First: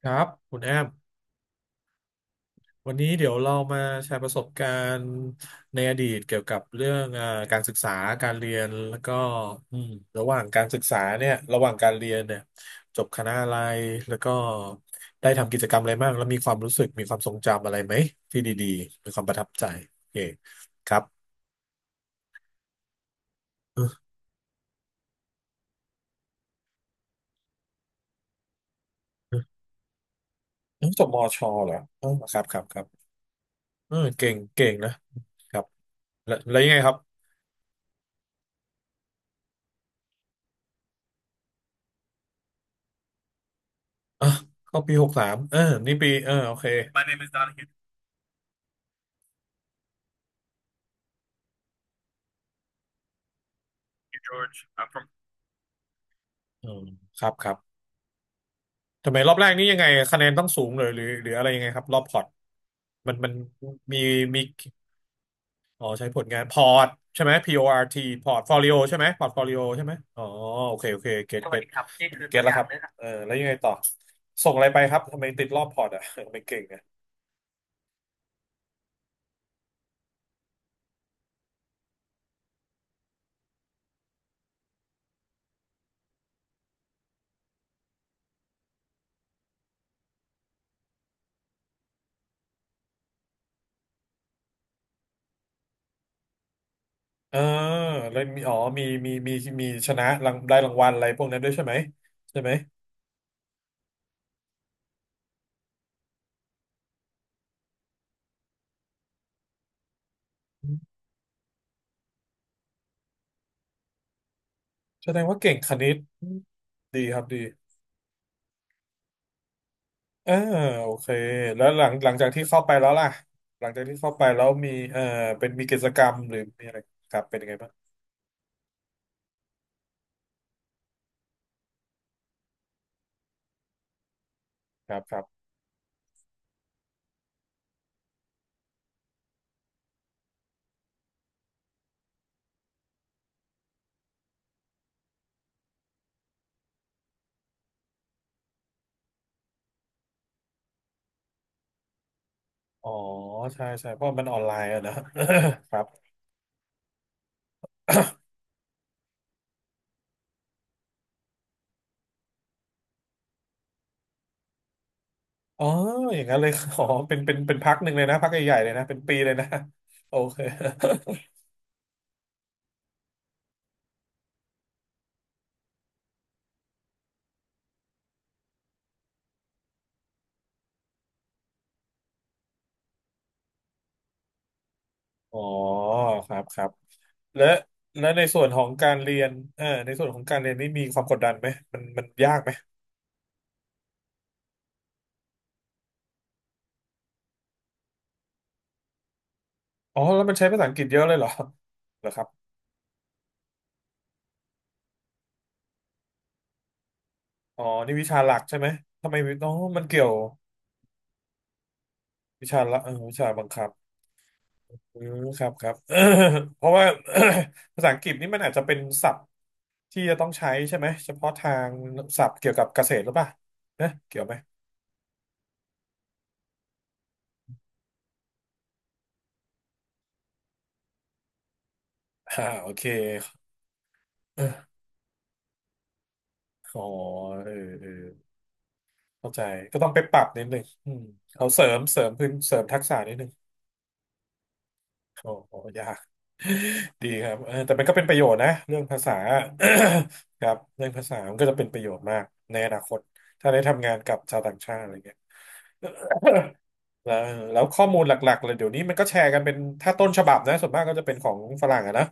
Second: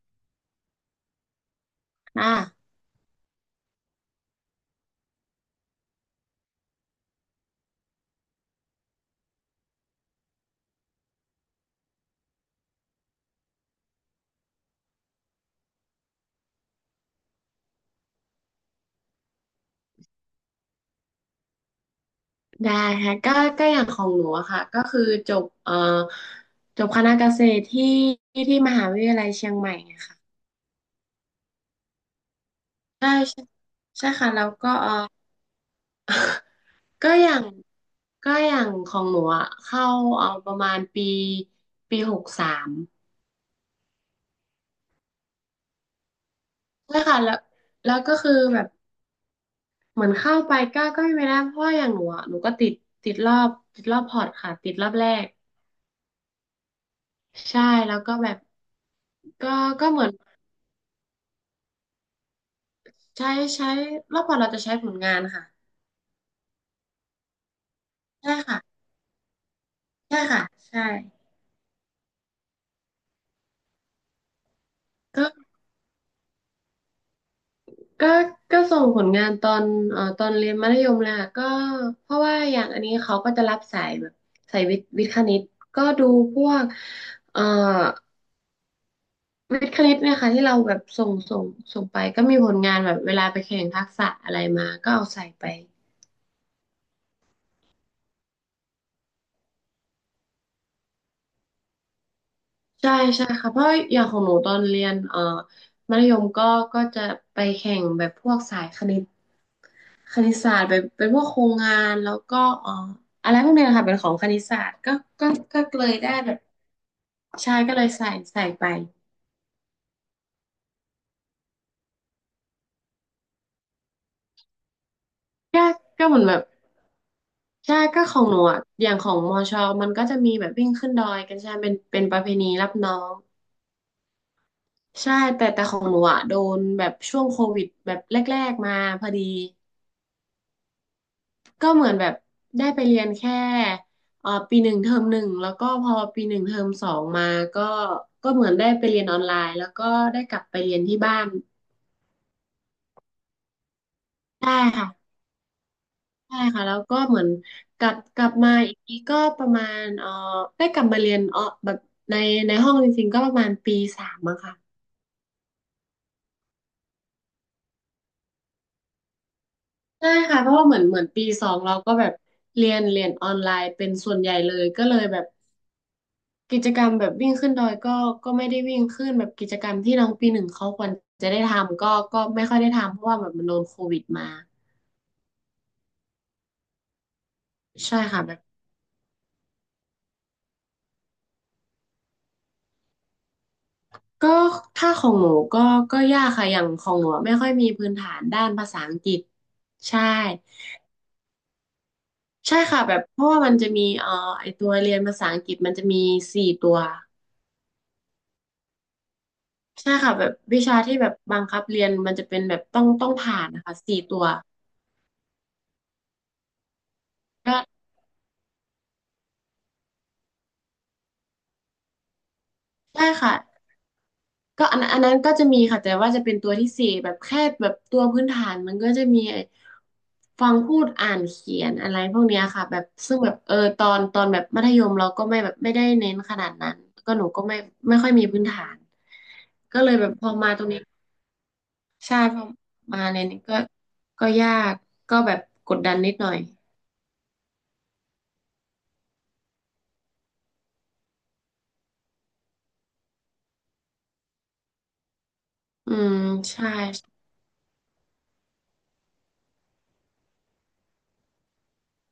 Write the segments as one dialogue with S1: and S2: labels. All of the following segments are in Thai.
S1: ครับคุณแอม
S2: อ่า
S1: วันนี้เดี๋ยวเรามาแชร์ประสบการณ์ในอดีตเกี่ยวกับเรื่องเอ่าการศึกษาการเรียนแล้วก็อืมระหว่างการศึกษาเนี่ยระหว่างการเรียนเนี่ยจบคณะอะไรแล้วก็ได้ทำกิจกรรมอะไรบ้างแล้วมีความรู้สึกมีความทรงจำอะไรไหมที่ดีๆมีความประทับใจโอเคครับ
S2: ได้ค่ะก็อ
S1: เอ
S2: ย่างขอ
S1: อ
S2: งหนูอะค่ะก็คือจบเอ่อจบคณะเกษตรที่มหาวิทยาลัย
S1: เออ
S2: เชียงใหม่ไงค่ะ
S1: เออจบมชเหรอเออครับครับครับ
S2: ใช่ใช่
S1: เออ
S2: ใช่
S1: เก่
S2: ค่ะ
S1: ง
S2: แล้ว
S1: เก่
S2: ก็
S1: งนะครับแล้วยังไงครับ
S2: ก็อย่างก็อย่างของหนูอะเข้าประมาณปีหกสาม
S1: อ่ะเข้าปีหกสามเออนี่ปีเออโอเค
S2: ใช่ค่ะแล้วก็คือแบบเหมือนเข้าไปก็ไม่ได้เพราะว่าอย่างหนูอะหนูก็ติดรอบพอร์ตค่ะติดรอบแรก
S1: อืมครับครับ
S2: ใช่แล้วก็แบบ
S1: ทำไมรอบแร
S2: ก็
S1: กนี้ยังไง
S2: ก็เหมือน
S1: คะแนนต้องสูงเลยหรือหรืออะไรยังไงครับรอบพอร์ตมัน
S2: ใช้
S1: มัน
S2: ใช้
S1: มี
S2: รอบก่อน
S1: มี
S2: เราจะใช้ผลงานค่ะ
S1: อ๋อใช้ผลงานพอร์ตใช่ไหม PORT พ
S2: ใช่
S1: อร์ตฟอ
S2: ค่ะ
S1: ลิโอใช่ไหมพอร์ตฟอลิโอใช่ไหม
S2: ใช่
S1: อ๋อ
S2: ค่ะ
S1: โอ
S2: ใช่
S1: เคโอเคเก็ตเก็ตเก็ตอแล้วครับเลครับเออแล้วยังไงต่อส่งอะไรไปครับทำไม
S2: ก็
S1: ติดรอบพอร์ตอ่ะ ทำไม่เก่งอ่ะ
S2: ก็ก็ส่งผลงานตอนเรียนมัธยมเลยค่ะก็เพราะว่าอย่างอันนี้เขาก็จะรับสายแบบสายวิทย์คณิตก็ดูพวกเอ่อวิทย์คณิตเนี่ยค่ะที่เราแบบส่งไปก็มีผลงานแบบเวลาไปแข่งทักษะอะไรมาก็เอาใส่ไป
S1: เออแล้วมีอ๋อมีมีมีมีชนะรางได้รางวัลอะไรพวกนั้นด้วยใช่ไหมใช่ไหม
S2: ใช่ใช่ค่ะเพราะอย่างของหนูตอนเรียนมัธยมก็จะไปแข่งแบบพวกสายคณิตศาสตร์เป็นพวกโครงงานแล้วก็อะไรพวกเนี้ยค่ะเป็นของคณิตศาสตร์
S1: แสดง
S2: ก็
S1: ว่าเก่ง
S2: ก็
S1: ค
S2: เล
S1: ณิ
S2: ย
S1: ต
S2: ได้แบบ
S1: ดีครับดี
S2: ใช่ก็เลยใส่ไป
S1: เออโอเคแล้วหลังจากที่เข้าไปแล้วล่ะหลังจากที่เข้าไปแล้วมีเออเป็นมี
S2: ก็
S1: กิจกร
S2: ก็
S1: ร
S2: เห
S1: ม
S2: มือน
S1: ห
S2: แบ
S1: รือ
S2: บ
S1: มีอะไรครับเป็นยังไงบ้า
S2: ใช่
S1: ง
S2: ก็ของหนูอะอย่างของมอชอมันก็จะมีแบบวิ่งขึ้นดอยกันใช่ไหมเป็นประเพณีรับน้อง
S1: ครับค
S2: ใช่
S1: รับ
S2: แต่ของหนูอ่ะโดนแบบช่วงโควิดแบบแรกๆมาพอดี ก็เหมือนแบบได้ไปเรียนแค่ปีหนึ่งเทอมหนึ่งแล้วก็พอปีหนึ่งเทอมสองมาก็ก็เหมือนได้ไปเรียนออนไลน์แล้วก็ได้กลับไปเรียนที่บ้าน
S1: อ๋อใช่ใช่เพราะมันออน
S2: ใช่
S1: ไลน์อะ
S2: ค่ะ
S1: นะ ครับ
S2: ใช่ค่ะแล้วก็เหมือนกลับกลับ มาอีกทีก็ประมาณได้กลับมาเรียนแบบในในห้องจริงๆก็ประมาณปีสามอะค่ะ
S1: อ๋ออย่างนั้นเลย อ๋อเป็นเป็นเป็นพักหนึ่งเลยนะพักใหญ่ๆเลยนะเป็นปีเลยนะ
S2: ใช่
S1: โอเค
S2: ค่ะเพราะว่าเหมือนปีสองเราก็แบบเรียนออนไลน์เป็นส่วนใหญ่เลยก็เลยแบบ กิจกรรมแบบวิ่งขึ้นดอยก็ก็ไม่ได้วิ่งขึ้นแบบกิจกรรมที่น้องปีหนึ่งเขาควรจะได้ทำก็ไม่ค่อยได้ทำเพราะว่าแบบมันโดนโควิดมา
S1: อ๋อครับครับและ
S2: ใช่ค่ะ
S1: ใน
S2: แบบ
S1: ส่วนของการเรียนเออในส่วนของการเรียนนี่มีความกดดันไหมมันยากไหม
S2: ก็ถ้าของหนูก็ยากค่ะอย่างของหนูอะไม่ค่อยมีพื้นฐานด้านภาษาอังกฤษ
S1: อ๋อ
S2: ใช่
S1: แล้วมันใช้ภาษาอังกฤษเยอะเลยเหรอเหรอครับ
S2: ใช่ค่ะแบบเพราะว่ามันจะมีไอตัวเรียนภาษาอังกฤษมันจะมีสี่ตัว
S1: อ๋อนี่วิชาหลักใช่ไหมทำไมน้องมัน
S2: ใช่
S1: เกี่ยว
S2: ค่ะแบบวิชาที่แบบบังคับเรียนมันจะเป็น
S1: วิ
S2: แบ
S1: ชา
S2: บ
S1: ละ
S2: ต้อง
S1: เออ
S2: ต้อง
S1: วิชา
S2: ผ่า
S1: บัง
S2: น
S1: คั
S2: นะ
S1: บ
S2: คะสี่ตัว
S1: อืมครับครับ เพราะว่า
S2: ก็
S1: ภาษาอังกฤษนี่มันอาจจะเป็นศัพท์ที่จะต้องใช้ใช่ไหมเฉพาะทางศัพท์เกี่ยวกับเกษตร
S2: ใช่
S1: หรือเปล่า
S2: ค่ะ
S1: นะเกี่ยวไหม
S2: ก็อันนั้นก็จะมีค่ะแต่ว่าจะเป็นตัวที่สี่แบบแค่แบบตัวพื้นฐานมันก็จะมีไอ้ฟังพูดอ่านเขียนอะไรพวกเนี้
S1: อ่า
S2: ยค่ะ
S1: โอ
S2: แบ
S1: เค
S2: บซึ่งแบบตอนแบ
S1: เอ
S2: บ
S1: อ
S2: มัธยมเราก็ไม่แบบไม่ได้เน้นขนาดนั้ น
S1: อ๋อ
S2: ก็หนูก็
S1: เออ
S2: ไม่
S1: เออ
S2: ไม่ค่อยมีพื้นฐาน
S1: เข้าใจก็
S2: ก็
S1: ต้อ
S2: เล
S1: ง
S2: ย
S1: ไป
S2: แบบ
S1: ปรั
S2: พ
S1: บ
S2: อ
S1: นิด
S2: มา
S1: หนึ่
S2: ตร
S1: ง
S2: งนี้
S1: อืมเขาเสริม
S2: ใช่
S1: พื้น
S2: พอ
S1: เสริมทักษะ
S2: มา
S1: นิดห
S2: เน้
S1: นึ่
S2: น
S1: ง
S2: ก็ยากก็
S1: โอ้
S2: แบบ
S1: โห
S2: กด
S1: ยา
S2: ดัน
S1: ก
S2: นิดหน่อย
S1: ดีครับเออแต่มันก็เป็นประโยชน์นะเรื่องภาษา ครับเรื่องภาษามันก็จะเป็นประโยชน์มากในอนาคตถ้าได้ทำงานกับชาวต่างชาติอะไรเงี้ย
S2: อืมใช่
S1: แล้วข้อมูลหลักๆเลยเดี๋ยวนี้มันก็แชร์กันเป็นถ้าต้นฉบับนะส่วนมากก็จะเป็นของฝรั่งอะนะ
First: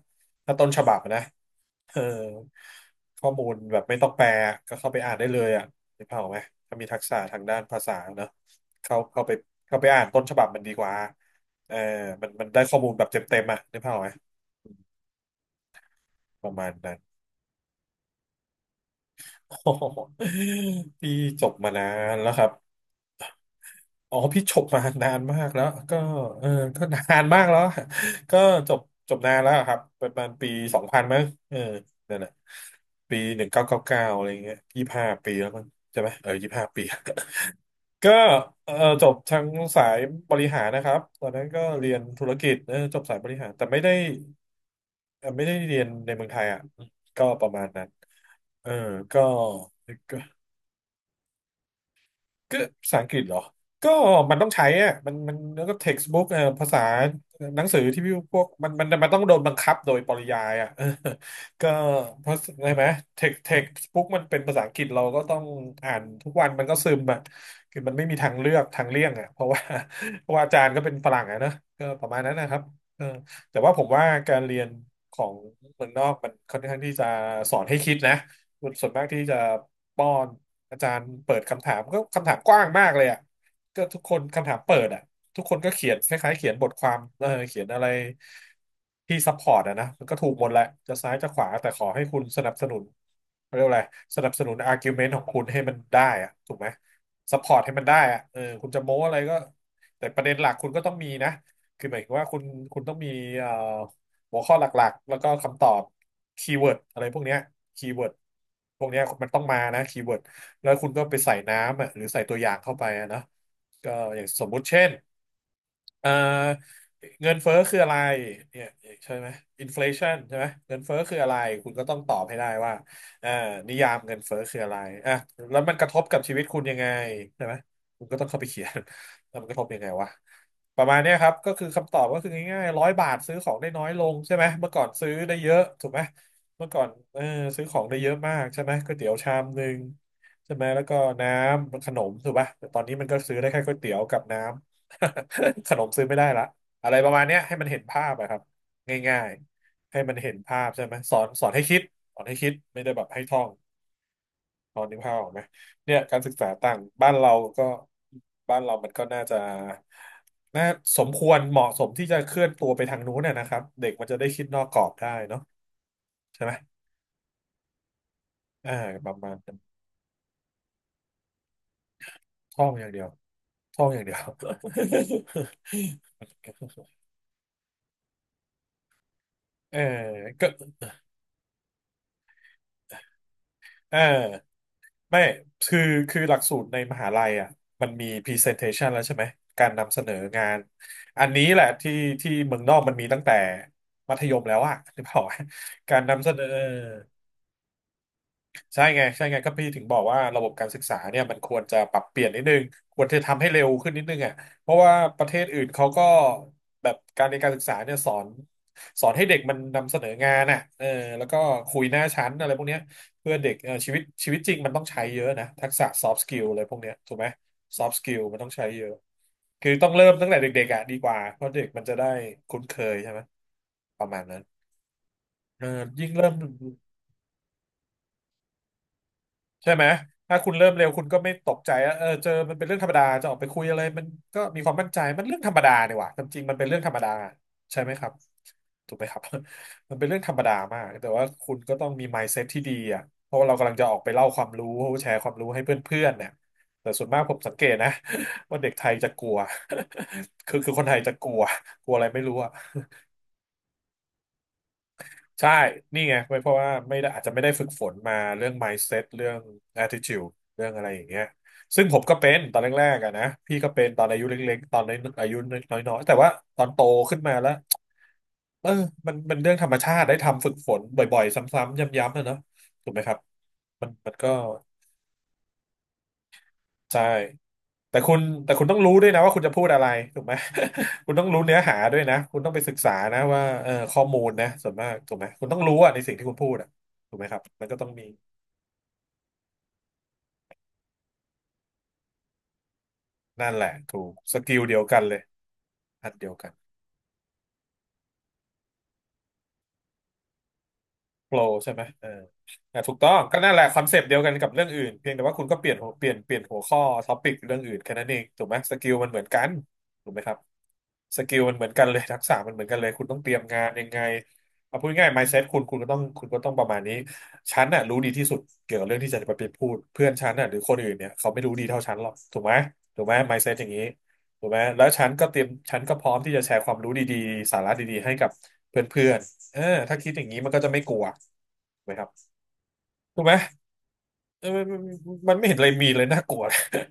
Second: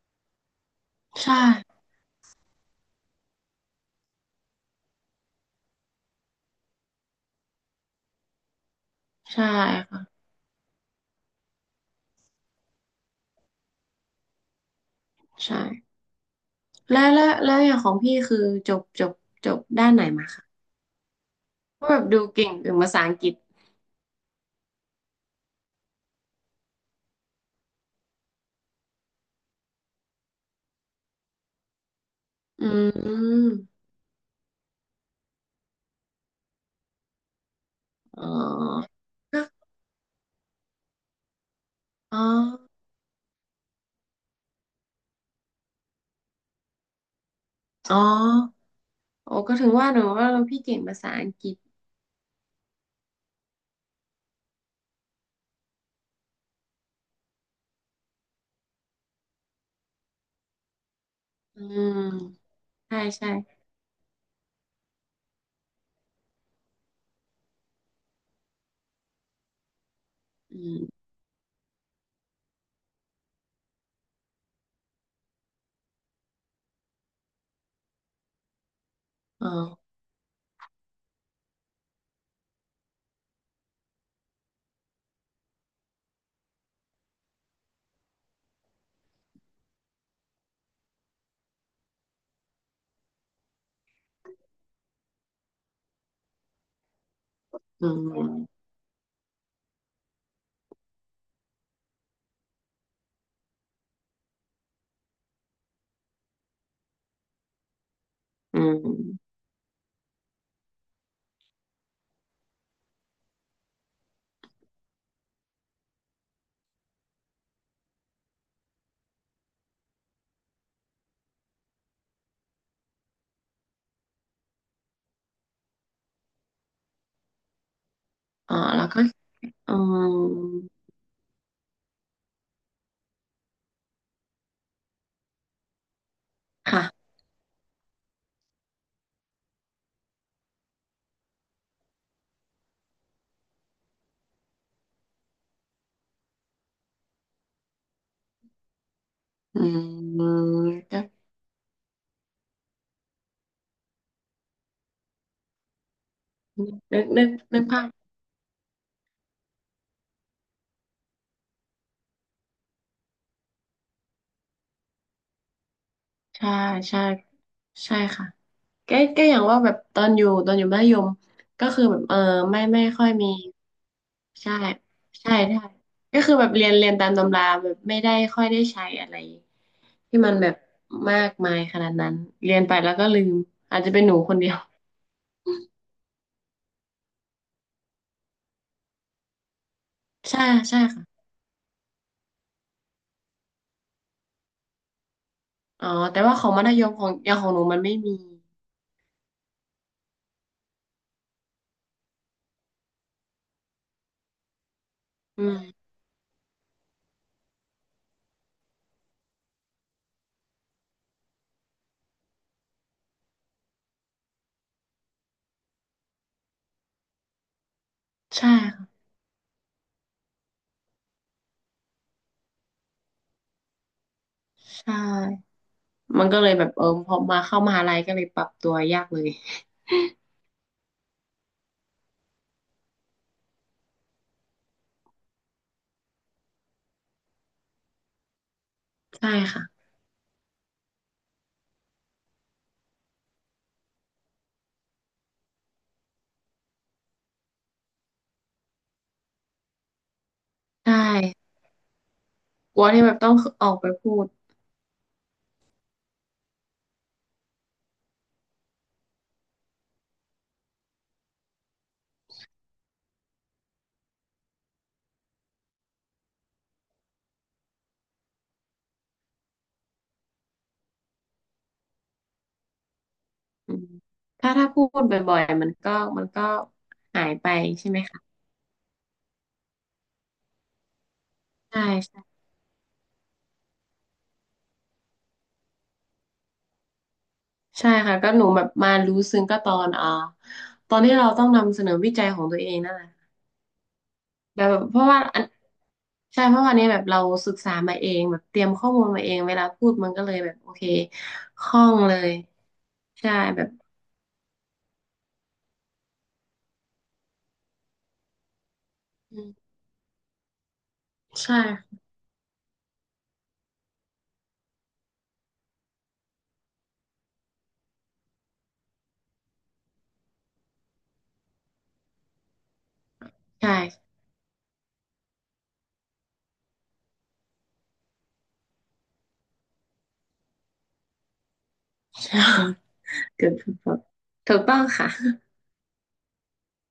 S1: ถ้าต้นฉบับอะนะ
S2: ใช่
S1: เออข้อมูลแบบไม่ต้องแปลก็เข้าไปอ่านได้เลยอ่ะนึกภาพออกไหมถ้ามีทักษะทางด้านภาษาเนอะเข้าไป
S2: ใช่
S1: เข้าไปอ่านต้
S2: ค่ะ
S1: นฉบับมันดีกว่า เออมันได้ข้อมูลแบบเต็มๆอ่ะนึกภาพออกไหม
S2: ใช่
S1: ประมาณนั้น
S2: แล้วอย่างของพี่คือจบจบจบ
S1: โอ้โห
S2: ด้านไหนมาคะ
S1: พี่จบมานา
S2: ก็แบบ
S1: น
S2: ดู
S1: แล้วครั
S2: เก่
S1: บ
S2: งถึงภาษาอังกฤษ
S1: อ๋อพี่จบมานานมากแล้ว ก็เออก็นานมากแล้ว ก็จบจบนานแล้วครับประมาณปีสองพันมั้งเออนั่นแหละ
S2: อื
S1: ปีห
S2: ม
S1: นึ่งเก้าเก้าเก้าอะไรเงี้ยยี่ห้าปีแล้วมั้งใช่ไหม เออยี่ห้าปี ก็
S2: อ๋อ
S1: เออจบทา
S2: ก็
S1: งสายบริหารนะครับตอนนั้นก็เรียน
S2: อ๋อ
S1: ธุรกิจเออจบสายบริหารแต่ไม่ได้ไม่ได้เรียนในเมืองไทยอ่ะก็ประมาณนั้น
S2: อ๋อ
S1: เออก็
S2: โอ้ก็ถึงว่าหนู
S1: ก็
S2: ว่าเราพี่เก่งภาษาอังกฤษ
S1: ก็ภาษาอังกฤษเหรอ ก็มันต้องใช้อะมันแล้วก็ textbook ภาษาหนังสือที่พี่พวกมันต้องโดนบังคับโดยปริยายอ่ะ เออ
S2: อื
S1: ก็
S2: ม
S1: เพราะใช่ไหม
S2: ใช่ใช่
S1: textbook มันเป็นภาษาอังกฤษเราก็ต้องอ่านทุกวันมันก็ซึมอ่ะคือมันไม่มีทางเลือกทางเลี่ยงอ่ะเพราะว่า เพราะว่าอา
S2: อื
S1: จารย์ก็
S2: ม
S1: เป็นฝรั่งอ่ะนะก็ประมาณนั้นนะครับเออแต่ว่าผมว่าการเรียนของเมืองนอกมันค่อนข้างที่จะสอนให้คิดนะส่วนมากที่จะ
S2: อ๋อ
S1: ป้อน อาจารย์เปิดคำถามก็คำถามกว้างมากเลยอ่ะก็ทุกคนคำถามเปิดอ่ะทุกคนก็เขียนคล้ายๆเขียนบทความเออเขียนอะไรที่ซัพพอร์ตอ่ะนะมันก็ถูกหมดแหละจะซ้ายจะขวาแต่ขอให้คุณสนับสนุนเขาเรียกว่าอะไรสนับสนุนอาร์กิวเมนต์ของคุณให้มันได้อ่ะถูกไหมซัพพอร์ตให้มัน
S2: อื
S1: ได้อ่ะเออ
S2: ม
S1: คุณจะโม้อะไรก็แต่ประเด็นหลักคุณก็ต้องมีนะคือหมายถึงว่าคุณต้องมีเอ่อหัวข้อหลักๆแล้วก็คำตอบคีย์เวิร์ดอะไรพวกเนี้ยคีย์เวิร์ด
S2: อื
S1: พวกเนี้ยมัน
S2: ม
S1: ต้องมานะคีย์เวิร์ด แล้วคุณก็ไปใส่น้ำอ่ะหรือใส่ตัวอย่างเข้าไปอะนะก็อย่างสมมุติเช่นเอ่อเงินเฟ้อคืออะไรเนี่ยใช่ไหมอินฟลชันใช่ไหมเงินเฟ้อคืออะไรคุณก็ต้องตอบให้ได้ว่าเอ่อนิยามเงินเฟ้อคืออะไรอ่ะแล้วมันกระทบกับชีวิตคุณยังไงใช่ไหมคุณก็ต้องเข้าไป
S2: อ๋อ
S1: เขียน
S2: แล้วก็
S1: แล้วมันกระทบ
S2: อื
S1: ยังไงวะ
S2: ม
S1: ประมาณเนี้ยครับก็คือคำตอบก็คือง่ายๆ100 บาทซื้อของได้น้อยลงใช่ไหมเมื่อก่อนซื้อได้เยอะถูกไหมเมื่อก่อ
S2: ค่ะ
S1: นเออซื้อของได้เยอะมากใช่ไหมก๋วยเตี๋ยวชามหนึ่ง ใช่ไหมแล้วก็น้ำขนมถูกป่ะแต่ตอนนี้มันก็ซื้อได้แค่ก๋วยเตี๋ยวกับน้ำ ขนมซื้อไม่ได้ละอะไรประมาณเนี้ยให้มันเห็นภาพอะครับง่าย
S2: อื
S1: ๆให้มันเห็น
S2: ม
S1: ภาพใช่ไหมสอนให้คิดสอนให้คิดไม่ได้แบบให้ท่องตอนนึกภาพออกไหมเนี่ยการศึกษาต่าง
S2: ก็นึก
S1: บ้าน
S2: นึกนึก
S1: เรา
S2: นึ
S1: ก็
S2: กภาพ
S1: บ้านเรามันก็น่าจะน่าสมควรเหมาะสมที่จะเคลื่อนตัวไปทางนู้นน่ะนะครับเด็กมันจะได้คิดนอกกรอบได้เนาะใช่
S2: ใช่
S1: ไหม
S2: ใช่ ใช่ค่ะ
S1: อ่า
S2: แก็
S1: ประมา
S2: อ
S1: ณ
S2: ย่าง
S1: นั้
S2: ว่าแบ
S1: น
S2: บตอนอยู่มัธยมก็คือแบบไม่
S1: ท่อง
S2: ไม่
S1: อย่างเดีย
S2: ค่อ
S1: ว
S2: ยมี
S1: ท่องอย่างเดียว
S2: ใช่ใช่ใช่ก็คือแบบเรียนตาม ตำราแบบไม่ได้ค่อยได้ใช้อะไร
S1: เออ
S2: ที่มันแบ
S1: ก็
S2: บมากมายขนาดนั้นเรียนไปแล้วก็ลืมอาจจะ
S1: เออ
S2: เป็นหนูคนเดียว
S1: ไม่คือคือหลักสูตรในมหาลัยอ่ะมันมี presentation แล้วใช่ไหมการนำเสนอ
S2: ใช่
S1: งาน
S2: ใช่
S1: อั
S2: ค่ะ
S1: นนี้แหละที่ที่เมืองนอกมันมีตั้งแต่มัธยมแล้วอ่ะ หรือเปล่า
S2: อ๋อ
S1: การ
S2: แต่
S1: นำเส
S2: ว่า
S1: น
S2: ข
S1: อ
S2: องมัธยมของอย่างของหนูมันไม่มี
S1: ใช่ไงใช่ไงก็พี่ถึงบอกว่าระบบการศึกษาเนี่ยมันควรจะปรับเปลี่ยนนิดนึงควรจะทำให้เร็วขึ้นนิดนึงอ่ะเพราะว่าประเท
S2: อื
S1: ศอื่นเขา
S2: ม
S1: ก็แบบการเรียนการศึกษาเนี่ยสอนให้เด็กมันนำเสนองานอ่ะเออแล้วก็คุยหน้าชั้นอะไรพวกเนี้ยเพื่อเด็กเออชีวิตจริงมันต้องใช้เยอะนะทักษะ soft skill อะไรพวกเนี้ยถูกไหม soft skill มันต้อ
S2: ใช่
S1: งใช้เย
S2: ค่ะ
S1: อะคือต้องเริ่มตั้งแต่เด็กๆอ่ะดีกว่าเพราะเด็กมันจะได้คุ้นเคยใช่ไหมประมาณนั้น
S2: ใช่
S1: เออยิ่ง
S2: มัน
S1: เริ่ม
S2: ก็เลยแบบพอมาเข้ามหาลัยก็เลยปรับตัวยากเลย
S1: ใช่ไหมถ้า คุณเริ่มเร็วคุณก็ไม่ตกใจอะเออเจอมันเป็นเรื่องธรรมดาจะออกไปคุยอะไรมันก็มีความมั่นใจมันเรื่องธรรมดาเนี่ยว่ะความจริงมันเป็นเรื่องธรรมดาใช่ไหมครับถูกไหมครับ
S2: ใช่ค่ะ
S1: มันเป็นเรื่องธรรมดามากแต่ว่าคุณก็ต้องมี mindset ที่ดีอ่ะเพราะว่าเรากำลังจะออกไปเล่าความรู้แชร์ความรู้ให้เพื่อนๆเนี่ยแต่ส่วนมากผมสังเกตนะ ว่าเด็กไทยจะกลัว คือคนไท
S2: ใช่
S1: ยจะกลัวกลัวอะไรไม่รู้อ่ะ
S2: กลัวที่แบบต้องออกไปพูด
S1: ใช่นี่ไงไม่เพราะว่าไม่ได้อาจจะไม่ได้ฝึกฝนมาเรื่อง mindset เรื่อง attitude เรื่องอะไรอย่างเงี้ยซึ่งผมก็เป็นตอนแรกๆอะนะพี่ก็เป็นตอนอายุเล็กๆตอนอายุน้อยๆแต่ว่าตอนโตขึ้นมาแล้วเออมันเรื่องธรรมชาติได้ทำฝึกฝนบ่อยๆซ้ำๆย้ำๆนะเนาะถูกไหมครับ
S2: อืม
S1: มันก็
S2: ถ้าพูดบ่อยๆมันก็
S1: ใช่
S2: หายไปใช่
S1: แต่
S2: ไหม
S1: คุณ
S2: คะ
S1: แต่คุณต้องรู้ด้วยนะว่าคุณจะพูดอะไรถูกไหม คุณต้องรู้เนื้อหา
S2: ใช่
S1: ด้วยนะ
S2: ใช่
S1: คุณต้องไปศึกษานะว่าเออข้อมูลนะส่วนมากถูกไหมคุณต้องรู้อะในสิ่งที่คุณพูดอะถูกไหมครับมันก็ต้อ
S2: ใช่
S1: งมี
S2: ค่ะก็หนูแบบมารู้ซึ้งก็ตอนที่เราต้องนำเสนอวิจัยของตัวเองนั่นแหละ
S1: นั่นแหละถูกสกิล
S2: แบบ
S1: เดี
S2: แบ
S1: ยว
S2: บเพ
S1: กัน
S2: ราะ
S1: เล
S2: ว่า
S1: ย
S2: อัน
S1: อันเดียว
S2: ใช่
S1: กัน
S2: เพราะวันนี้แบบเราศึกษามาเองแบบเตรียมข้อมูลมาเองเวลาพูดมันก็เลยแบบโอเค
S1: โปร
S2: ค
S1: ใช่
S2: ล่
S1: ไหม
S2: อง
S1: เออ
S2: เลย
S1: ถูกต้อง
S2: ใช่
S1: ก็นั่นแห
S2: แบ
S1: ละ
S2: บ
S1: คอนเซปต์เดียวกันกับเรื่องอื่นเพียงแต่ว่าคุณก็เปลี่ยนหัวเปลี่ยนเปลี่ยนหัวข้อท็อปิกเรื่องอื่นแค่นั้นเองถูกไหมสกิลมันเหมือน
S2: อื
S1: กัน
S2: ม
S1: ถูกไหมครับ สกิลมั
S2: ใช่
S1: นเหมือนกันเลย ทักษะมันเหมือนกันเลยคุณต้องเตรียมงานยังไงเอาพูดง่าย mindset คุณก็ต้องประมาณนี้ฉันน่ะรู้ดีที่สุดเกี่ยวกับเรื่องที่จะไปพูดเพื่อนฉันน่ะหรือคนอื่นเนี่ยเขาไม่รู้ดีเท่าฉันหรอกถูกไหมถูกไหม mindset อย่าง
S2: ใช่
S1: นี้ถูกไหมแล้วฉันก็พร้อมที่จะแชร์ความรู้ดีๆสาระดีๆให้กับเพื่อนๆเออถ้าคิดอย่างนี้มันก็จะไม่กลัวถูกไหมครับ
S2: ใช่
S1: ถูกไหม
S2: เกิดผล
S1: เออ
S2: ถูก
S1: ม
S2: ต้องค่ะ
S1: ันมันไม่เห็นอะไรมีเลยน่ากลัว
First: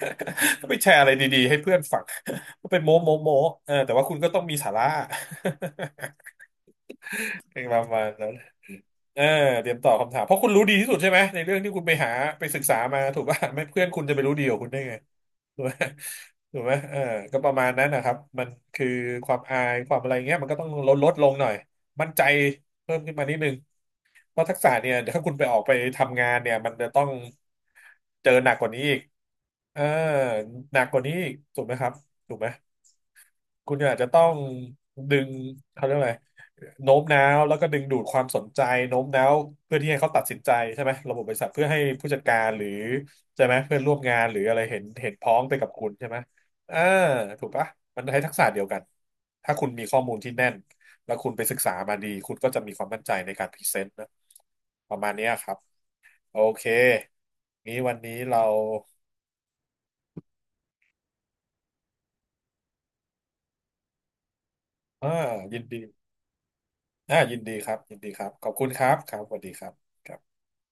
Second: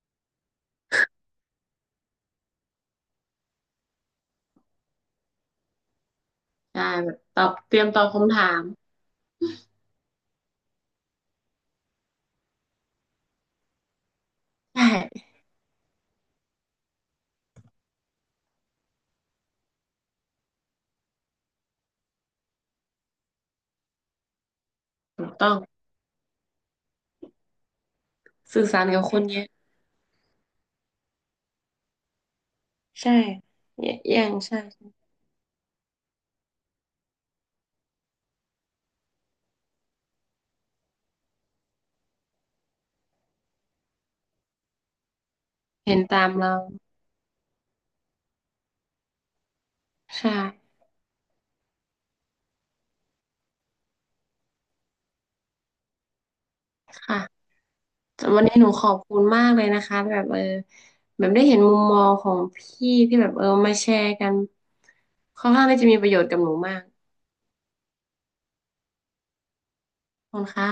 S1: ก็ไปแชร์อะไรดีๆให้เพื่อนฟัง มัเป็นโม้โม้โม้เออแต่ว่าคุณก็ต้องมีสาระ
S2: ใช่แบบตอบ
S1: เปน
S2: เต
S1: ป
S2: รี
S1: ระ
S2: ยมต
S1: มา
S2: อบ
S1: ณนั้
S2: คำ
S1: น
S2: ถาม
S1: เออเตรียมตอบคำถามเพราะคุณรู้ดีที่สุดใช่ไหมในเรื่องที่คุณไปหาไปศึกษามาถูกป่ะไม่เพื่อนคุณจะไปรู้ดีกว่าคุณได้ไง
S2: ใช่
S1: ถูกไหมถูกไหมเออก็ประมาณนั้นนะครับมันคือความอายความอะไรเงี้ยมันก็ต้องลดลงหน่อยมั่นใจเพิ่มขึ้นมานิดนึง เพราะทักษะเนี่ยเดี๋ยวถ้า
S2: ถูก
S1: คุณไป
S2: ต้อ
S1: อ
S2: ง
S1: อกไปทำงานเนี่ยมันจะต้องเจอหนักก
S2: สื่อ
S1: ว่านี้
S2: สาร
S1: อีก
S2: กับคนเยอะ
S1: เออหนักกว่านี้อีกถูกไหมครับถูกไหม
S2: ใช่
S1: คุณ
S2: เย
S1: อาจ
S2: อะ
S1: จะต้
S2: แย่
S1: อ
S2: ง
S1: ง
S2: ใช่
S1: ดึงเขาเรียกอะไรโน้มน้าวแล้วก็ดึงดูดความสนใจโน้มน้าวเพื่อที่ให้เขาตัดสินใจใช่ไหมระบบบริษัทเพื่อให้ผู้จัดการหรือใช่ไหมเพื่อนร่วมงานหรืออะไรเห็นพ้องไปกับคุณ
S2: เห็น
S1: ใช่ไหม
S2: ตามเรา
S1: อ่าถูกปะมันใช้ทักษะเดียวกันถ้าคุณมีข้อมูล
S2: ใช่
S1: ที่แน่นแล้วคุณไปศึกษามาดีคุณก็จะมีความมั่นใจในการพรีเซนต์นะประมาณเนี้ยครับโอเค
S2: ค่ะ
S1: นี้วันนี้
S2: แต่วั
S1: เรา
S2: นนี้หนูขอบคุณมากเลยนะคะแบบแบบได้เห็นมุมมองของพี่ที่แบบมาแชร์กัน
S1: อ่า
S2: ค่อน
S1: ยิน
S2: ข้าง
S1: ดี
S2: ที่จะมีประโยชน์กับหนูมาก
S1: ยินดีครับยินดีครับขอบคุณครับครับสวัสดีครั
S2: ข
S1: บ
S2: อบคุณค่ะ